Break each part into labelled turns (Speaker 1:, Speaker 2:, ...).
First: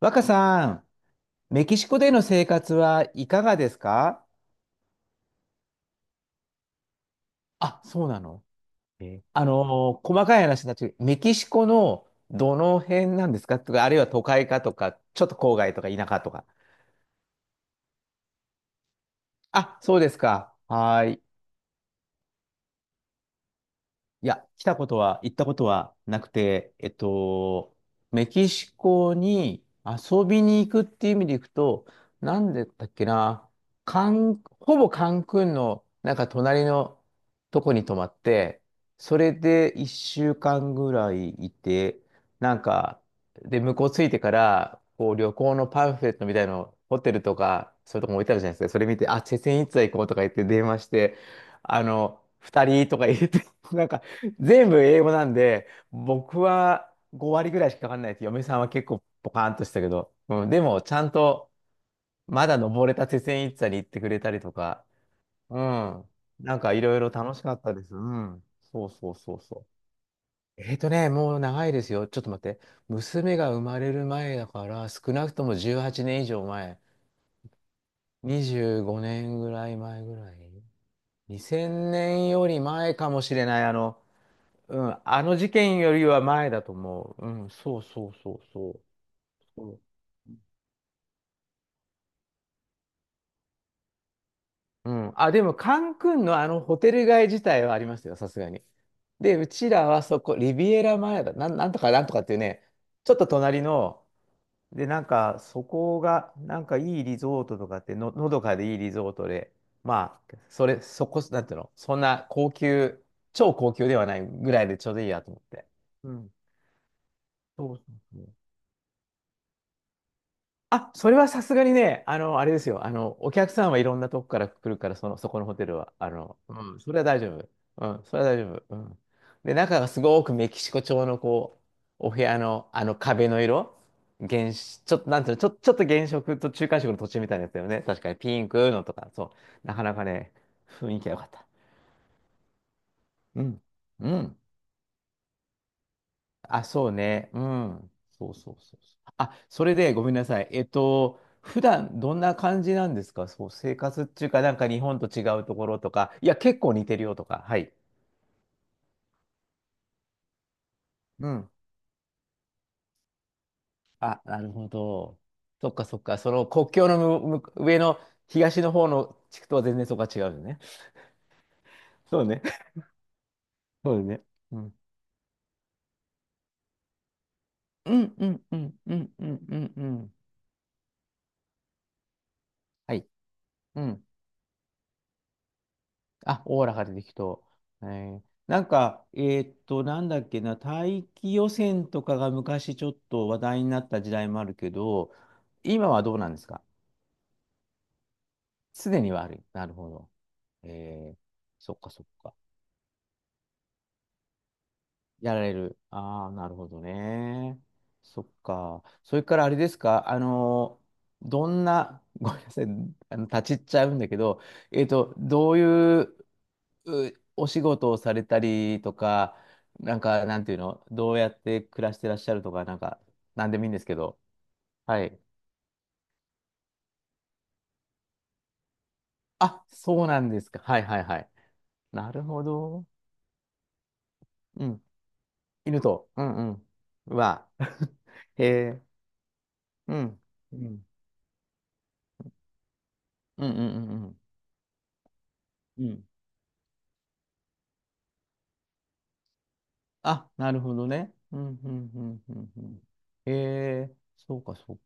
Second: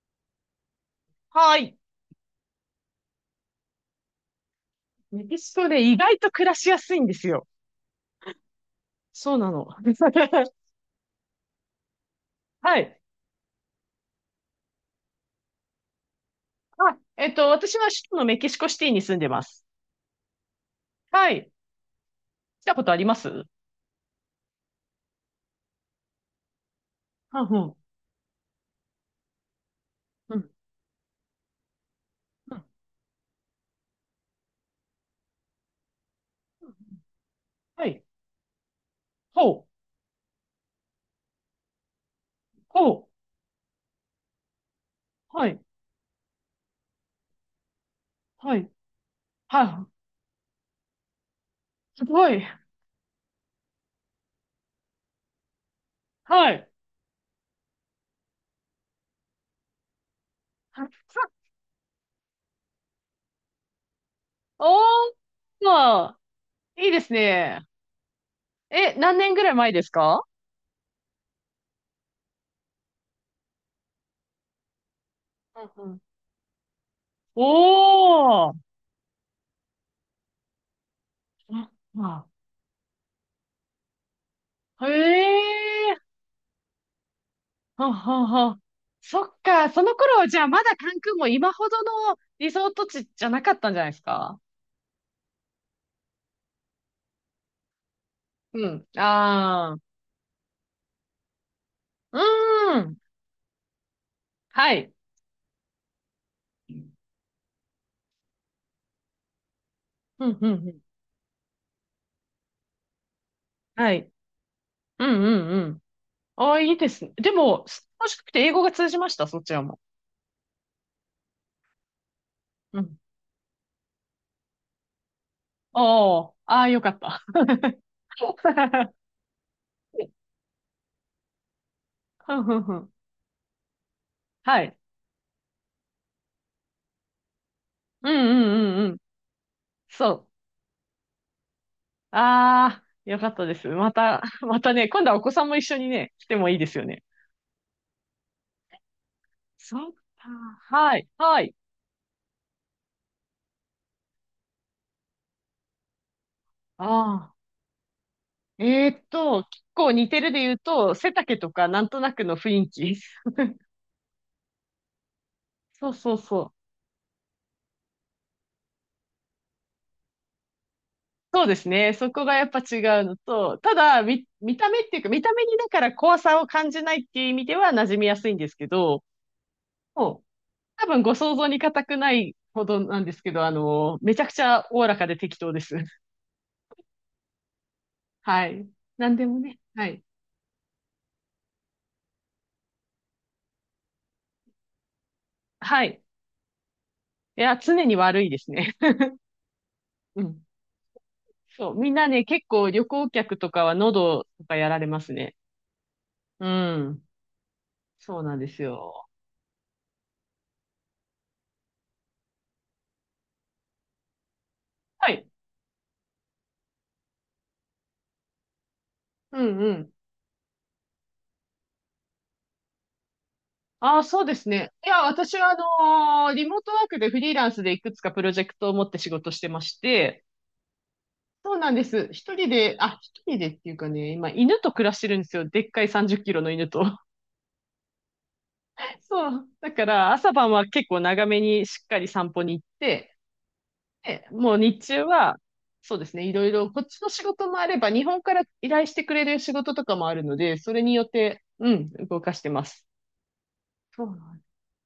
Speaker 1: 若さん、
Speaker 2: は
Speaker 1: メキ
Speaker 2: い。
Speaker 1: シコでの生活はいかがですか？
Speaker 2: メキシコで意外と暮らしやすいんですよ。
Speaker 1: あ、そうなの。え
Speaker 2: そう
Speaker 1: あ
Speaker 2: なの。
Speaker 1: のー細かい 話になっちゃう。メキシコのど
Speaker 2: は
Speaker 1: の
Speaker 2: い。
Speaker 1: 辺なんですかとか、あるいは都会かとか、ちょっと郊外とか田舎とか。
Speaker 2: 私は首都のメキシコシティに住んでます。
Speaker 1: あ、そうですか。はーい。
Speaker 2: はい。来たことあります？
Speaker 1: いや、来たことは、行ったことはなくて、
Speaker 2: はんうん。
Speaker 1: メキシコに遊
Speaker 2: う
Speaker 1: び
Speaker 2: ん。
Speaker 1: に行くっていう意味で行くと、なん
Speaker 2: うん。
Speaker 1: でだっけな、ほぼカンクンの、なんか隣のとこに
Speaker 2: は
Speaker 1: 泊
Speaker 2: い。
Speaker 1: まって、それ
Speaker 2: ほ
Speaker 1: で
Speaker 2: う。
Speaker 1: 一週間ぐらいいて、なん
Speaker 2: ほ
Speaker 1: か、で、向こう着いてから、こう旅
Speaker 2: う。は
Speaker 1: 行
Speaker 2: い。
Speaker 1: のパンフレットみたいの、ホテルとか、そういうとこも置いてあるじゃないで
Speaker 2: は
Speaker 1: すか。
Speaker 2: い。
Speaker 1: それ見て、あ、チェセン
Speaker 2: は
Speaker 1: イツァ行こ
Speaker 2: い。
Speaker 1: うとか言って電話して、あ
Speaker 2: す
Speaker 1: の、
Speaker 2: ごい。
Speaker 1: 二人とか言って、なんか、全部英語なんで、僕
Speaker 2: はい。
Speaker 1: は5割ぐらいしかかかんないです。嫁さんは結構ポカーンとしたけど。うん、で も、
Speaker 2: は。
Speaker 1: ちゃんと、まだ登れた鉄線一座に行ってくれたりと
Speaker 2: お
Speaker 1: か、
Speaker 2: ー。
Speaker 1: う
Speaker 2: ま
Speaker 1: ん。
Speaker 2: あ、
Speaker 1: なんかい
Speaker 2: いい
Speaker 1: ろい
Speaker 2: で
Speaker 1: ろ
Speaker 2: す
Speaker 1: 楽しかっ
Speaker 2: ね。
Speaker 1: たです。うん。そう
Speaker 2: え、
Speaker 1: そう
Speaker 2: 何年
Speaker 1: そう
Speaker 2: ぐらい
Speaker 1: そう。
Speaker 2: 前ですか？
Speaker 1: もう長いですよ。ちょっと待って。娘が生まれる前だから、少なくとも
Speaker 2: うん
Speaker 1: 18
Speaker 2: うん。
Speaker 1: 年以上前。
Speaker 2: おー。
Speaker 1: 25年ぐらい前ぐらい。
Speaker 2: あ、
Speaker 1: 2000
Speaker 2: ま
Speaker 1: 年より前かもしれない。う
Speaker 2: あ、へ
Speaker 1: ん、あの事件よ
Speaker 2: え。
Speaker 1: りは前だと思う。うん、そう
Speaker 2: ほう
Speaker 1: そう
Speaker 2: ほう
Speaker 1: そう
Speaker 2: ほう。
Speaker 1: そう。
Speaker 2: そっ
Speaker 1: そ
Speaker 2: か、
Speaker 1: う。
Speaker 2: その頃、じゃあまだ関空も今ほどのリゾート地じゃなかったんじゃないですか？
Speaker 1: うん、あ、でも、カンクンのあのホテル街自体はありますよ、さすがに。
Speaker 2: うん。
Speaker 1: で、うち
Speaker 2: あ
Speaker 1: らはそこ、リビエラ前だ、なんとかなんと
Speaker 2: あ、
Speaker 1: かっていうね、
Speaker 2: うーん。
Speaker 1: ちょっと隣の、
Speaker 2: は
Speaker 1: で、
Speaker 2: い。
Speaker 1: なんか、そこが、なん
Speaker 2: う
Speaker 1: か
Speaker 2: ん、
Speaker 1: いいリゾートとかって、のどかでいいリゾートで、ま
Speaker 2: う
Speaker 1: あ、
Speaker 2: ん、うん。
Speaker 1: そこ、なんていうの、そんな高級、超高級
Speaker 2: は
Speaker 1: では
Speaker 2: い。
Speaker 1: ないぐらいでちょうど
Speaker 2: う
Speaker 1: いい
Speaker 2: ん、
Speaker 1: や
Speaker 2: う
Speaker 1: と思っ
Speaker 2: ん、
Speaker 1: て。
Speaker 2: うん。
Speaker 1: うん。
Speaker 2: ああ、いいですね。でも、
Speaker 1: そうそう
Speaker 2: 楽し
Speaker 1: そ
Speaker 2: く
Speaker 1: う。
Speaker 2: て英語が通じました、そちらも。
Speaker 1: あ、それはさすがにね、あの、あれです
Speaker 2: う
Speaker 1: よ。あ
Speaker 2: ん。
Speaker 1: の、お客さんはいろんなとこから来るから、その、そこのホテルは。あ
Speaker 2: おー、
Speaker 1: の、
Speaker 2: ああ、
Speaker 1: うん、
Speaker 2: よか
Speaker 1: それ
Speaker 2: っ
Speaker 1: は大
Speaker 2: た。
Speaker 1: 丈夫。うん、それは大丈夫。う ん。で、中がすごくメキシコ調の、こう、お部
Speaker 2: ふ
Speaker 1: 屋
Speaker 2: んふん
Speaker 1: の、
Speaker 2: ふ
Speaker 1: あ
Speaker 2: ん。
Speaker 1: の壁の色、原
Speaker 2: はい。
Speaker 1: 色、ちょっと、なんていうの、ちょっと原色と中間色の途中みたいなやつだよね。確か
Speaker 2: うん
Speaker 1: に、ピンク
Speaker 2: うん
Speaker 1: の
Speaker 2: うん
Speaker 1: と
Speaker 2: うん。
Speaker 1: か、そう。なかなか
Speaker 2: そう。
Speaker 1: ね、雰囲気が良かった。
Speaker 2: ああ、よかっ
Speaker 1: う
Speaker 2: たで
Speaker 1: ん。
Speaker 2: す。ま
Speaker 1: う
Speaker 2: た、
Speaker 1: ん。
Speaker 2: またね、今度はお子さんも一緒にね、来てもいい
Speaker 1: あ、
Speaker 2: ですよ
Speaker 1: そう
Speaker 2: ね。
Speaker 1: ね。うん。そうそうそうそう。あ、それ
Speaker 2: そっ
Speaker 1: でごめんな
Speaker 2: か。
Speaker 1: さい。
Speaker 2: はい。はい。
Speaker 1: 普段どんな感じなんですか？そう、生活っていうか、なんか日本と違うところとか、いや、結構
Speaker 2: あ
Speaker 1: 似てるよと
Speaker 2: あ。
Speaker 1: か、はい。
Speaker 2: 結構似てるで言うと、背
Speaker 1: う
Speaker 2: 丈
Speaker 1: ん。
Speaker 2: とかなんとなくの雰囲気。
Speaker 1: あ、なるほど。そっか
Speaker 2: そう
Speaker 1: そっ
Speaker 2: そう
Speaker 1: か。そ
Speaker 2: そ
Speaker 1: の
Speaker 2: う。
Speaker 1: 国境の上の東の方の地区とは全然そこが違うよね。
Speaker 2: そうですね。そ
Speaker 1: そう
Speaker 2: こが
Speaker 1: ね。
Speaker 2: やっぱ違うのと、た
Speaker 1: そ
Speaker 2: だ、
Speaker 1: うね。
Speaker 2: 見
Speaker 1: う
Speaker 2: た
Speaker 1: ん。
Speaker 2: 目っていうか、見た目にだから怖さを感じないっていう意味では馴
Speaker 1: う
Speaker 2: 染み
Speaker 1: ん
Speaker 2: や
Speaker 1: う
Speaker 2: すいん
Speaker 1: ん
Speaker 2: です
Speaker 1: う
Speaker 2: け
Speaker 1: んう
Speaker 2: ど、
Speaker 1: んうんうんうん。
Speaker 2: もう、多分ご想像に難くないほど
Speaker 1: は
Speaker 2: なん
Speaker 1: い。
Speaker 2: ですけど、
Speaker 1: うん。
Speaker 2: めちゃくちゃおおらかで適当です。
Speaker 1: あ、オーラが出てきと。えー
Speaker 2: は
Speaker 1: なん
Speaker 2: い。
Speaker 1: か、
Speaker 2: なんでもね。は
Speaker 1: な
Speaker 2: い。
Speaker 1: んだっけな、大気汚染とかが昔ちょっと話題になった時代もあるけど、
Speaker 2: は
Speaker 1: 今
Speaker 2: い。
Speaker 1: はどうなんですか？
Speaker 2: いや、常に悪いですね。
Speaker 1: すでに悪い。なるほど。
Speaker 2: うん。
Speaker 1: えー、
Speaker 2: そ
Speaker 1: そ
Speaker 2: う、
Speaker 1: っか
Speaker 2: みん
Speaker 1: そっ
Speaker 2: なね、
Speaker 1: か。
Speaker 2: 結構旅行客とかは喉とかやられます
Speaker 1: や
Speaker 2: ね。
Speaker 1: られる。ああ、
Speaker 2: う
Speaker 1: なるほど
Speaker 2: ん。
Speaker 1: ね。
Speaker 2: そ
Speaker 1: そ
Speaker 2: う
Speaker 1: っ
Speaker 2: なんです
Speaker 1: か。
Speaker 2: よ。
Speaker 1: それからあれですか、あの、どんな、ごめんなさい、あの、立ち入っちゃうんだけど、
Speaker 2: はい。
Speaker 1: どういううお仕事をされたりとか、
Speaker 2: うんうん。
Speaker 1: なんか、なんていうの、どうやって暮らしてらっしゃるとか、なんか、なんでもいいんですけ
Speaker 2: ああ、
Speaker 1: ど。
Speaker 2: そうですね。いや、
Speaker 1: はい。
Speaker 2: 私はリモートワークでフリーランスでいくつかプロジェクトを持って仕事してま
Speaker 1: あ、
Speaker 2: し
Speaker 1: そうな
Speaker 2: て、
Speaker 1: んですか。はいはいはい。
Speaker 2: そうなんです。
Speaker 1: なる
Speaker 2: 一
Speaker 1: ほ
Speaker 2: 人で、
Speaker 1: ど。
Speaker 2: あ、一人でっていうかね、今犬
Speaker 1: う
Speaker 2: と
Speaker 1: ん。
Speaker 2: 暮らしてるんですよ。でっか
Speaker 1: 犬
Speaker 2: い
Speaker 1: と。
Speaker 2: 30
Speaker 1: う
Speaker 2: キ
Speaker 1: ん
Speaker 2: ロの
Speaker 1: うん。
Speaker 2: 犬と。
Speaker 1: うわ。へえ。
Speaker 2: そう。だか
Speaker 1: う
Speaker 2: ら
Speaker 1: ん。
Speaker 2: 朝晩
Speaker 1: う
Speaker 2: は
Speaker 1: ん。
Speaker 2: 結構長めにしっかり散歩に行って、
Speaker 1: うんうん
Speaker 2: で、もう日中は、
Speaker 1: は、う
Speaker 2: そう
Speaker 1: ん。
Speaker 2: ですね、いろいろ、こっちの仕事もあれば、日本から依頼してくれる仕事とかもある
Speaker 1: あ、
Speaker 2: の
Speaker 1: な
Speaker 2: で、
Speaker 1: る
Speaker 2: そ
Speaker 1: ほ
Speaker 2: れ
Speaker 1: ど
Speaker 2: によっ
Speaker 1: ね。う
Speaker 2: て、
Speaker 1: んう
Speaker 2: うん、
Speaker 1: んう
Speaker 2: 動
Speaker 1: ん
Speaker 2: か
Speaker 1: う
Speaker 2: し
Speaker 1: ん
Speaker 2: て
Speaker 1: う
Speaker 2: ま
Speaker 1: ん。
Speaker 2: す。
Speaker 1: へえ。
Speaker 2: そうな
Speaker 1: そ
Speaker 2: ん
Speaker 1: う
Speaker 2: です。
Speaker 1: かそう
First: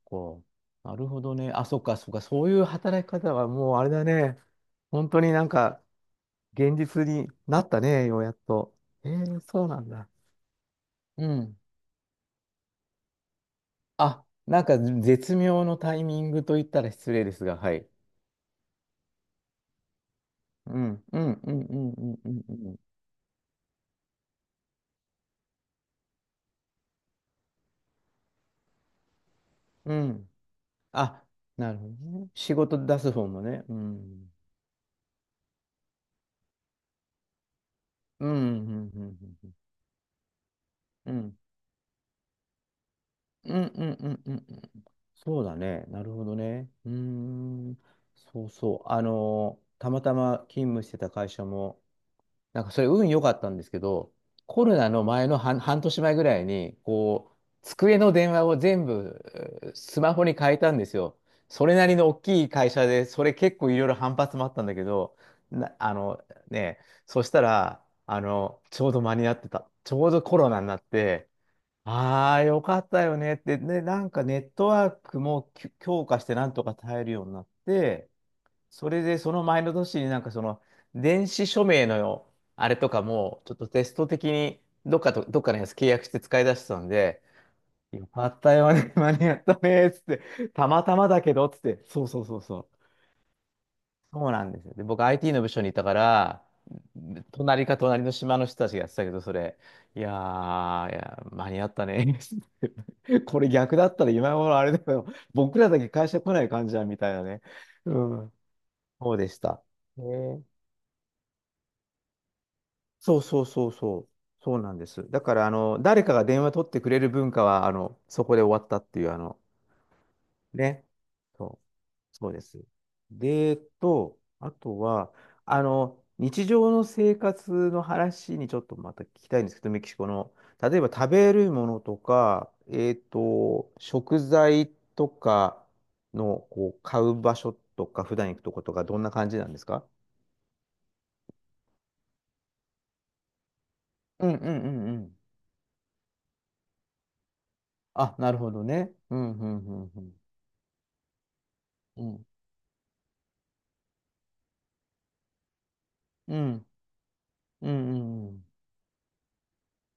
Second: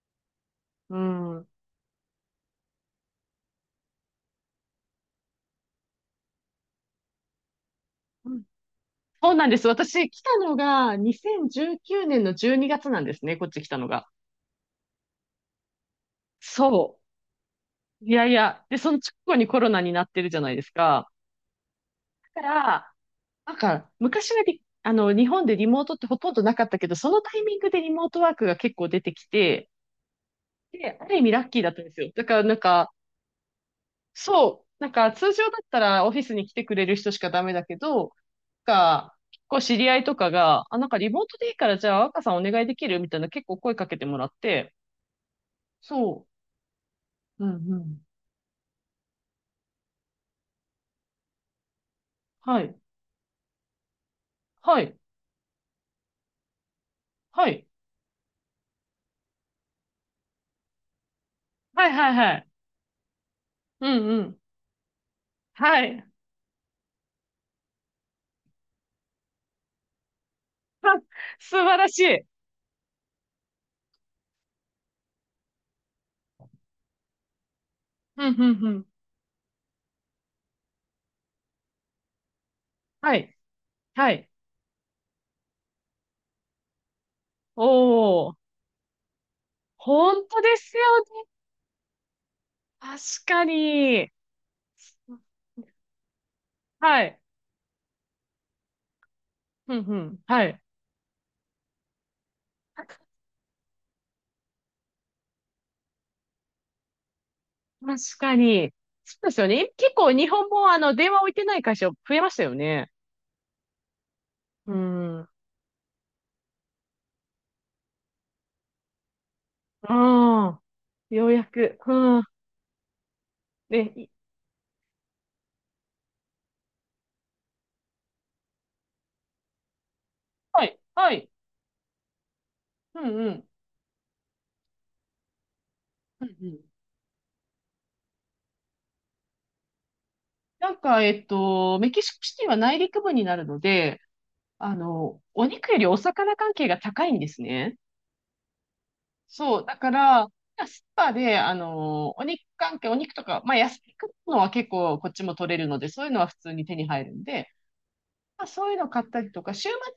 Speaker 1: か。
Speaker 2: う
Speaker 1: なるほど
Speaker 2: ん。う
Speaker 1: ね。あ、そっかそっか。そういう働き方はもうあれだね。本当になんか、現実になったね、ようやっ
Speaker 2: ん。
Speaker 1: と。
Speaker 2: そうなんで
Speaker 1: そ
Speaker 2: す。
Speaker 1: うなん
Speaker 2: 私、
Speaker 1: だ。
Speaker 2: 来たのが
Speaker 1: うん。
Speaker 2: 2019年の12月なんですね、こっち来たのが。
Speaker 1: あ、なんか絶妙のタイミングと言ったら
Speaker 2: そ
Speaker 1: 失礼ですが、はい。
Speaker 2: う。いやいや。で、その直後にコロナになってるじゃないです
Speaker 1: うん、
Speaker 2: か。
Speaker 1: うん、うん、うん、うん、う
Speaker 2: だ
Speaker 1: ん。
Speaker 2: か
Speaker 1: うん。
Speaker 2: ら、なんか、昔はリあの、日本でリモートってほとんどなかったけど、そのタイミングでリモートワークが結構出てきて、
Speaker 1: うん。
Speaker 2: で、ある意
Speaker 1: あ、
Speaker 2: 味ラッキーだ
Speaker 1: な
Speaker 2: っ
Speaker 1: る
Speaker 2: たん
Speaker 1: ほ
Speaker 2: で
Speaker 1: ど
Speaker 2: すよ。だ
Speaker 1: ね。
Speaker 2: から、
Speaker 1: 仕
Speaker 2: なん
Speaker 1: 事
Speaker 2: か、
Speaker 1: 出す方もね。うん。
Speaker 2: そう。なんか通常だったらオフィスに来てくれる人しかダメだけど、
Speaker 1: うん、う
Speaker 2: な
Speaker 1: ん、
Speaker 2: んか、結
Speaker 1: うん、
Speaker 2: 構知り合いとかが、あ、なんかリ
Speaker 1: うん。う
Speaker 2: モート
Speaker 1: ん、
Speaker 2: でいいからじゃあ若さんお願いできるみたいな結
Speaker 1: うん、
Speaker 2: 構声
Speaker 1: う
Speaker 2: か
Speaker 1: ん、
Speaker 2: けて
Speaker 1: う
Speaker 2: も
Speaker 1: ん、
Speaker 2: らっ
Speaker 1: うん。うん。
Speaker 2: て、
Speaker 1: そうだね。なるほ
Speaker 2: そ
Speaker 1: どね。うー
Speaker 2: う。うんう
Speaker 1: ん。
Speaker 2: ん。
Speaker 1: そうそう。あのたまたま勤務してた会社も、
Speaker 2: は
Speaker 1: なんか
Speaker 2: い。
Speaker 1: それ運良かったんですけど、コロ
Speaker 2: は
Speaker 1: ナ
Speaker 2: い。
Speaker 1: の前の半年前ぐらいに、こう、
Speaker 2: はい。
Speaker 1: 机の電話を全部スマホに変えたんですよ。それな
Speaker 2: はい
Speaker 1: りの
Speaker 2: はい
Speaker 1: 大
Speaker 2: は
Speaker 1: き
Speaker 2: い。
Speaker 1: い会社で、それ結構いろ
Speaker 2: う
Speaker 1: いろ
Speaker 2: ん
Speaker 1: 反
Speaker 2: うん。
Speaker 1: 発もあったんだけど、
Speaker 2: は
Speaker 1: あ
Speaker 2: い。
Speaker 1: のね、そしたら、ちょうど間に合ってた。ちょうどコロナになって、
Speaker 2: 素晴らしい。
Speaker 1: ああ、よかったよねって、ね、なんかネットワークも強化してなんとか耐えるようになって、
Speaker 2: うんうんうん。
Speaker 1: それでその前の年になんかその電子署名のあれとか
Speaker 2: はい。
Speaker 1: もちょっとテスト
Speaker 2: は
Speaker 1: 的
Speaker 2: い。
Speaker 1: にどっかのやつ契約して使い出してたんで、よか
Speaker 2: おー。
Speaker 1: ったよね、間に合ったね、つっ
Speaker 2: 本当
Speaker 1: て、
Speaker 2: で
Speaker 1: た
Speaker 2: す
Speaker 1: また
Speaker 2: よ
Speaker 1: まだ
Speaker 2: ね。
Speaker 1: けど、つって、そうそうそうそう。
Speaker 2: 確かに。
Speaker 1: そうなんですよ。で、僕 IT の部署にいたから、
Speaker 2: はい。
Speaker 1: 隣の島の人たちがやってたけど、それ、
Speaker 2: うんう
Speaker 1: いや
Speaker 2: ん。はい。
Speaker 1: ー、いや、間に合ったね、つってこれ逆だったら今頃あれだけど、僕らだけ会社来ない感じだ、みたいなね。
Speaker 2: 確
Speaker 1: うん、
Speaker 2: かに。
Speaker 1: そう
Speaker 2: そう
Speaker 1: で
Speaker 2: で
Speaker 1: し
Speaker 2: すよ
Speaker 1: た。
Speaker 2: ね。結
Speaker 1: へ
Speaker 2: 構日
Speaker 1: ー。
Speaker 2: 本も電話置いてない会社増えましたよね。
Speaker 1: そうそうそうそう。そう
Speaker 2: う
Speaker 1: なんです。
Speaker 2: ん。
Speaker 1: だ
Speaker 2: う
Speaker 1: から、あの、誰かが電話取ってくれる文化は、あの、そこで終わったっていう、あの、
Speaker 2: ん。
Speaker 1: ね。
Speaker 2: ようや
Speaker 1: そう、
Speaker 2: く。うん。
Speaker 1: そうです。で、
Speaker 2: で、い、
Speaker 1: あとは、あの、日常の生活の話にちょっとまた聞きたいんですけど、メキシコの。
Speaker 2: は
Speaker 1: 例
Speaker 2: い、
Speaker 1: えば食
Speaker 2: はい。
Speaker 1: べるものとか、
Speaker 2: うんうん。
Speaker 1: 食材とか
Speaker 2: うんう
Speaker 1: の、
Speaker 2: ん。
Speaker 1: こう、買う場所とか、普段行くとことか、どんな感じなんですか？
Speaker 2: なんか、メキシコシティは内陸部になるので、
Speaker 1: うんうんう
Speaker 2: あ
Speaker 1: んうん。
Speaker 2: の、お肉よりお魚関係が高いんですね。
Speaker 1: あ、なるほどね。うんうん
Speaker 2: そう、
Speaker 1: う
Speaker 2: だか
Speaker 1: んうん。
Speaker 2: ら、スーパーで、あ
Speaker 1: う
Speaker 2: の、お
Speaker 1: ん。
Speaker 2: 肉関係、お肉とか、まあ、野菜買うのは結構こっちも取れるので、そういうのは普
Speaker 1: う
Speaker 2: 通に
Speaker 1: ん。
Speaker 2: 手に入るんで、
Speaker 1: う
Speaker 2: ま
Speaker 1: ん。
Speaker 2: あ、そういうの買ったりとか、週末だっ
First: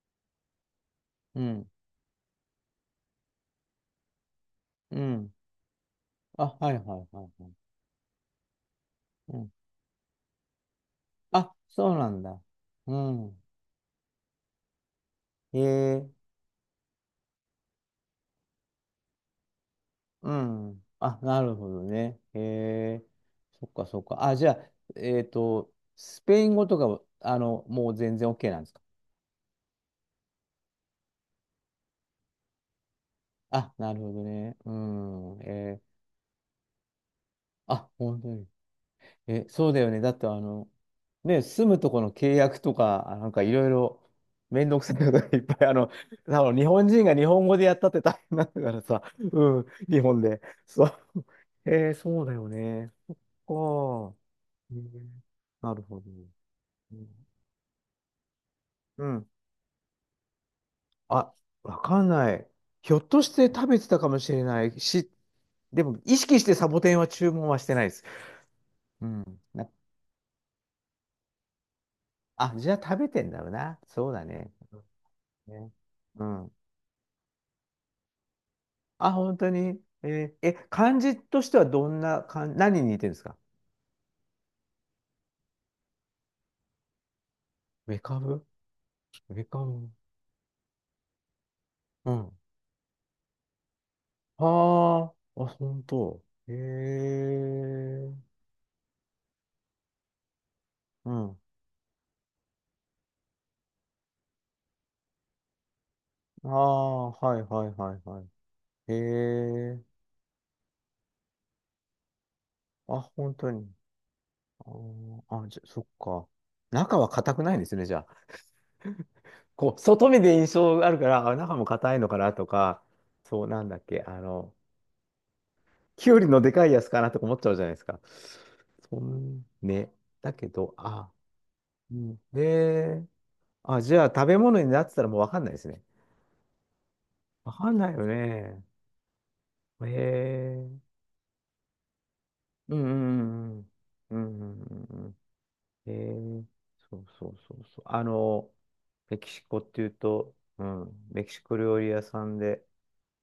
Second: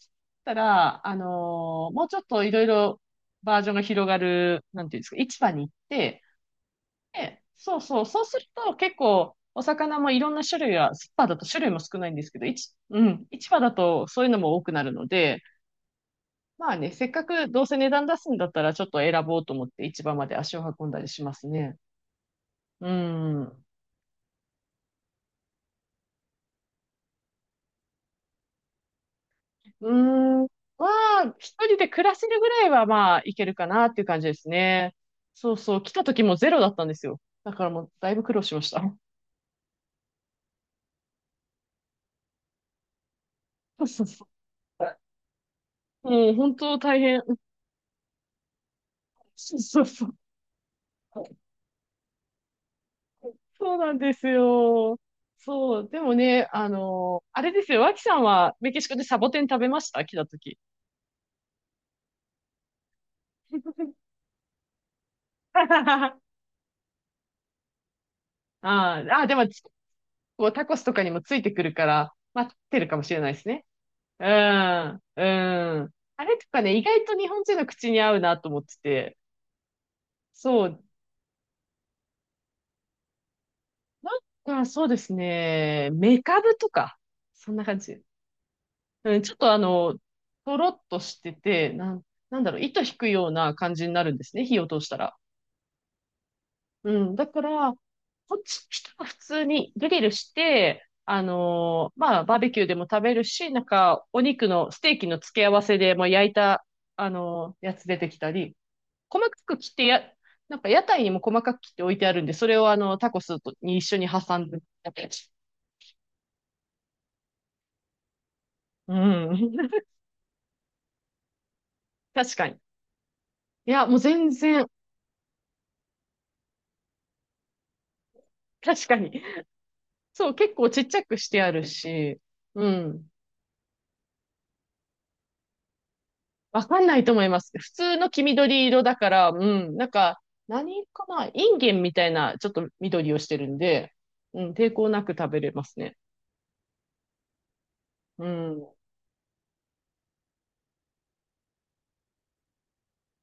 Speaker 2: たら、
Speaker 1: うん。
Speaker 2: もうちょっといろいろバージョンが広がる、なんてい
Speaker 1: う
Speaker 2: うんですか、
Speaker 1: ん。
Speaker 2: 市場に行って、
Speaker 1: あ、はいはいはい
Speaker 2: で、
Speaker 1: はい。
Speaker 2: そうそう、そうすると結構、
Speaker 1: うん。
Speaker 2: お魚もいろんな種類が、スーパーだと
Speaker 1: あ、
Speaker 2: 種類も
Speaker 1: そう
Speaker 2: 少な
Speaker 1: な
Speaker 2: いん
Speaker 1: ん
Speaker 2: ですけ
Speaker 1: だ。
Speaker 2: ど、
Speaker 1: う
Speaker 2: うん、
Speaker 1: ん。
Speaker 2: 市場だとそういうのも多くなるので、
Speaker 1: へえ。
Speaker 2: まあね、せっかくどうせ値段出すんだったら、ちょっと選ぼうと思って市場ま
Speaker 1: う
Speaker 2: で足を
Speaker 1: ん。
Speaker 2: 運んだり
Speaker 1: あ、
Speaker 2: しま
Speaker 1: な
Speaker 2: す
Speaker 1: るほ
Speaker 2: ね。
Speaker 1: どね。へ
Speaker 2: う
Speaker 1: え。
Speaker 2: ん。
Speaker 1: そっかそっか。あ、じゃあ、えっと、スペイン語とかは、あの、もう全然 OK なんですか？
Speaker 2: うーん。まあ、一人で暮らせるぐらいはまあ、いけるか
Speaker 1: あ、
Speaker 2: な
Speaker 1: な
Speaker 2: っ
Speaker 1: る
Speaker 2: ていう
Speaker 1: ほ
Speaker 2: 感
Speaker 1: ど
Speaker 2: じです
Speaker 1: ね。う
Speaker 2: ね。
Speaker 1: ん。
Speaker 2: そうそう。来た時もゼロだったんですよ。だからも
Speaker 1: あ、
Speaker 2: う、だい
Speaker 1: 本
Speaker 2: ぶ
Speaker 1: 当
Speaker 2: 苦労
Speaker 1: に。
Speaker 2: しました。
Speaker 1: え、そうだよね。だってあの、ね、住むとこの契約とか、あなんかいろい
Speaker 2: そう
Speaker 1: ろ
Speaker 2: そうそう。
Speaker 1: めんどくさいことがいっぱい、あの、
Speaker 2: もう、
Speaker 1: 多
Speaker 2: 本
Speaker 1: 分日
Speaker 2: 当
Speaker 1: 本
Speaker 2: 大
Speaker 1: 人が
Speaker 2: 変。
Speaker 1: 日本語でやったって大変なんだからさ、
Speaker 2: そ
Speaker 1: う
Speaker 2: う
Speaker 1: ん、
Speaker 2: そう
Speaker 1: 日
Speaker 2: そう。
Speaker 1: 本で。そう。そうだよね。あ
Speaker 2: そうなんで
Speaker 1: あ、
Speaker 2: す
Speaker 1: え
Speaker 2: よ。
Speaker 1: ーな
Speaker 2: そ
Speaker 1: る
Speaker 2: う。
Speaker 1: ほ
Speaker 2: で
Speaker 1: ど。
Speaker 2: もね、あ
Speaker 1: う
Speaker 2: の
Speaker 1: ん。
Speaker 2: あれですよ。脇さんはメキシコ
Speaker 1: う
Speaker 2: でサ
Speaker 1: ん。
Speaker 2: ボテン食べました？来た時。
Speaker 1: あ、わかんない。ひょっとして食べてたかもしれないし、でも
Speaker 2: あ
Speaker 1: 意識してサボテンは注文はしてないです。
Speaker 2: あ、
Speaker 1: う
Speaker 2: ああ、で
Speaker 1: ん。
Speaker 2: も、
Speaker 1: な
Speaker 2: こうタコスとかにもついてくるから、待
Speaker 1: あ、
Speaker 2: っ
Speaker 1: じゃあ
Speaker 2: てるか
Speaker 1: 食
Speaker 2: も
Speaker 1: べ
Speaker 2: しれ
Speaker 1: てん
Speaker 2: ない
Speaker 1: だ
Speaker 2: で
Speaker 1: ろ
Speaker 2: す
Speaker 1: う
Speaker 2: ね。
Speaker 1: な。そう
Speaker 2: うん、
Speaker 1: だね。
Speaker 2: う
Speaker 1: ね。
Speaker 2: ん。
Speaker 1: う
Speaker 2: あれと
Speaker 1: ん。
Speaker 2: かね、意外と日本人の口に合うなと思って
Speaker 1: あ、
Speaker 2: て。
Speaker 1: 本当に。えーえ、
Speaker 2: そう。
Speaker 1: 漢字としてはどんな漢、何に似てるんですか？
Speaker 2: なんか、そうですね。メカブとか。そんな感
Speaker 1: メ
Speaker 2: じ。
Speaker 1: カブ。
Speaker 2: うん、ちょっ
Speaker 1: メ
Speaker 2: とあ
Speaker 1: カブ。
Speaker 2: の、とろっとしてて、
Speaker 1: うん。
Speaker 2: なんだろう、糸引くような感じになるんです
Speaker 1: あ
Speaker 2: ね。火を通した
Speaker 1: あ、
Speaker 2: ら。
Speaker 1: あ、本当。へ
Speaker 2: うん。だから、
Speaker 1: え。
Speaker 2: こっち、人は普通にグリルして、
Speaker 1: うん。
Speaker 2: まあ、バーベキューでも食べるし、なんか、お肉の、ステーキの付け合わせでもう焼い
Speaker 1: あ
Speaker 2: た、
Speaker 1: あ、はいはい
Speaker 2: やつ
Speaker 1: は
Speaker 2: 出
Speaker 1: い
Speaker 2: てき
Speaker 1: はい。
Speaker 2: たり、
Speaker 1: へ
Speaker 2: 細かく切っ
Speaker 1: え。
Speaker 2: てや、なんか屋台にも細かく切って置いてあるんで、それをあの、
Speaker 1: あ、
Speaker 2: タコ
Speaker 1: 本
Speaker 2: ス
Speaker 1: 当
Speaker 2: と
Speaker 1: に。
Speaker 2: に一緒に挟んで
Speaker 1: あ
Speaker 2: やったやつ。
Speaker 1: ーあ、じゃ、そっか。中は硬くないんですね、じゃあ。
Speaker 2: う
Speaker 1: こう、
Speaker 2: ん。
Speaker 1: 外見で印象があるから、あ、中も硬いのかな
Speaker 2: 確
Speaker 1: と
Speaker 2: かに。
Speaker 1: か、そうなん
Speaker 2: い
Speaker 1: だっ
Speaker 2: や、もう
Speaker 1: け、あ
Speaker 2: 全
Speaker 1: の、
Speaker 2: 然、
Speaker 1: きゅうりのでかいやつかなとか思っちゃうじゃないですか。
Speaker 2: 確かに。
Speaker 1: ね。
Speaker 2: そ
Speaker 1: だ
Speaker 2: う、
Speaker 1: け
Speaker 2: 結構
Speaker 1: ど、
Speaker 2: ちっちゃ
Speaker 1: あ、
Speaker 2: くしてある
Speaker 1: う
Speaker 2: し、
Speaker 1: ん。
Speaker 2: う
Speaker 1: で、
Speaker 2: ん。
Speaker 1: あ、じゃあ食べ物になってたらもうわかんないですね。
Speaker 2: わかんないと思います。
Speaker 1: わか
Speaker 2: 普
Speaker 1: んない
Speaker 2: 通
Speaker 1: よ
Speaker 2: の黄
Speaker 1: ね。
Speaker 2: 緑色だから、うん。
Speaker 1: へ
Speaker 2: なんか、
Speaker 1: え。
Speaker 2: 何かなインゲンみたいな、ちょっと
Speaker 1: う
Speaker 2: 緑をしてる
Speaker 1: んう
Speaker 2: ん
Speaker 1: ん
Speaker 2: で、
Speaker 1: うん
Speaker 2: う
Speaker 1: うん。う
Speaker 2: ん、
Speaker 1: んう
Speaker 2: 抵
Speaker 1: ん
Speaker 2: 抗
Speaker 1: う
Speaker 2: な
Speaker 1: ん
Speaker 2: く食べれます
Speaker 1: うん。
Speaker 2: ね。
Speaker 1: へえ。そうそうそうそう。あ
Speaker 2: う
Speaker 1: の、
Speaker 2: ん。
Speaker 1: メキシコっていうと、うん、メキシコ料理屋さんで、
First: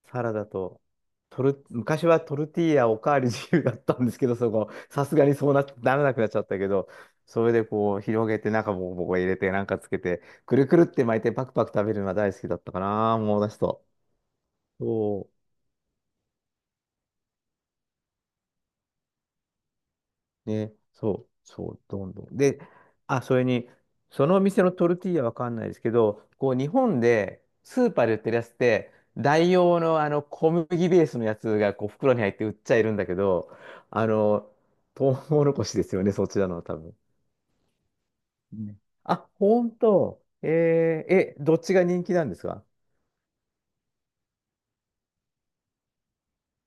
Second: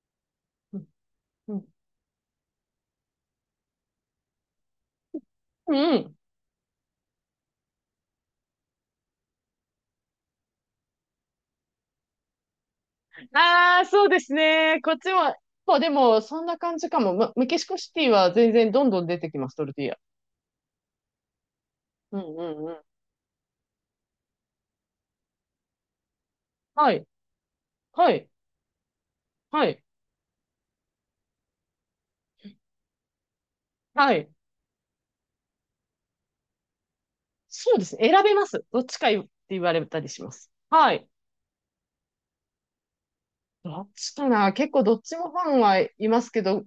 Speaker 1: サラダ
Speaker 2: う
Speaker 1: と、
Speaker 2: ん。うん。
Speaker 1: 昔はトルティーヤおかわり自由だったんですけど、そこ、さすがに
Speaker 2: う
Speaker 1: ならな
Speaker 2: ん。
Speaker 1: くなっちゃったけど、それでこう、広げて、中もボコボコ入れて、なんかつけて、くるくるって巻いて、パクパク食べるのが大好きだったかな、思い出す
Speaker 2: あ
Speaker 1: と。
Speaker 2: あ、そうですね。こっち
Speaker 1: そ
Speaker 2: も、
Speaker 1: う
Speaker 2: そうでも、そんな感じかも。ま、メキシコシティは全然どんどん出てきます、トルティーヤ。
Speaker 1: ね、そう、そう、どん
Speaker 2: うん
Speaker 1: どん。
Speaker 2: う
Speaker 1: で、
Speaker 2: んうん。
Speaker 1: あ、それに、そのお店のトルティーヤわかんないですけど、こう、日
Speaker 2: は
Speaker 1: 本
Speaker 2: い、
Speaker 1: でスーパー
Speaker 2: は
Speaker 1: で売っ
Speaker 2: い、
Speaker 1: てるやつって、代
Speaker 2: は
Speaker 1: 用
Speaker 2: い、
Speaker 1: のあの小麦ベースのやつがこう袋に入って売っちゃいるんだけど、あ
Speaker 2: はい。
Speaker 1: の、トウモロコシですよね、そちらのは多分。
Speaker 2: そうですね。選べます。
Speaker 1: ね。
Speaker 2: どっちかって
Speaker 1: あ、
Speaker 2: 言
Speaker 1: ほ
Speaker 2: わ
Speaker 1: ん
Speaker 2: れたりし
Speaker 1: と。
Speaker 2: ま
Speaker 1: え
Speaker 2: す。はい。
Speaker 1: ーえ、どっちが人気なんですか？
Speaker 2: どっちかな。結構どっちもファンはいますけど、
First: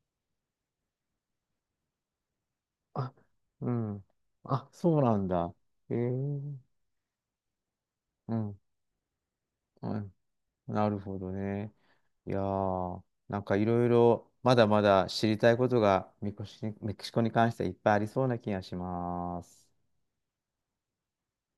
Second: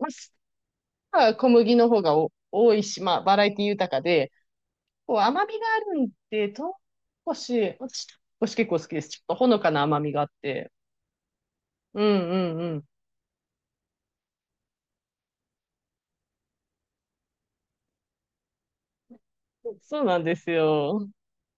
Speaker 2: まあ、小麦の方がお多いし、
Speaker 1: あ、
Speaker 2: まあ、バラエティ
Speaker 1: う
Speaker 2: 豊か
Speaker 1: ん。
Speaker 2: で、
Speaker 1: あ、そう
Speaker 2: こう
Speaker 1: なん
Speaker 2: 甘
Speaker 1: だ。
Speaker 2: みがあ
Speaker 1: え
Speaker 2: るんで、
Speaker 1: ー、
Speaker 2: 唐辛子、私、
Speaker 1: う
Speaker 2: 唐辛子
Speaker 1: ん。
Speaker 2: 結構好きです。ちょっとほのかな
Speaker 1: う
Speaker 2: 甘み
Speaker 1: ん。
Speaker 2: があって。
Speaker 1: なるほどね。
Speaker 2: うん
Speaker 1: い
Speaker 2: う
Speaker 1: や
Speaker 2: んうん。
Speaker 1: ー、なんかいろいろまだまだ知りたいことがメキシコに関してはいっぱいありそうな気がします。
Speaker 2: そうなんですよ。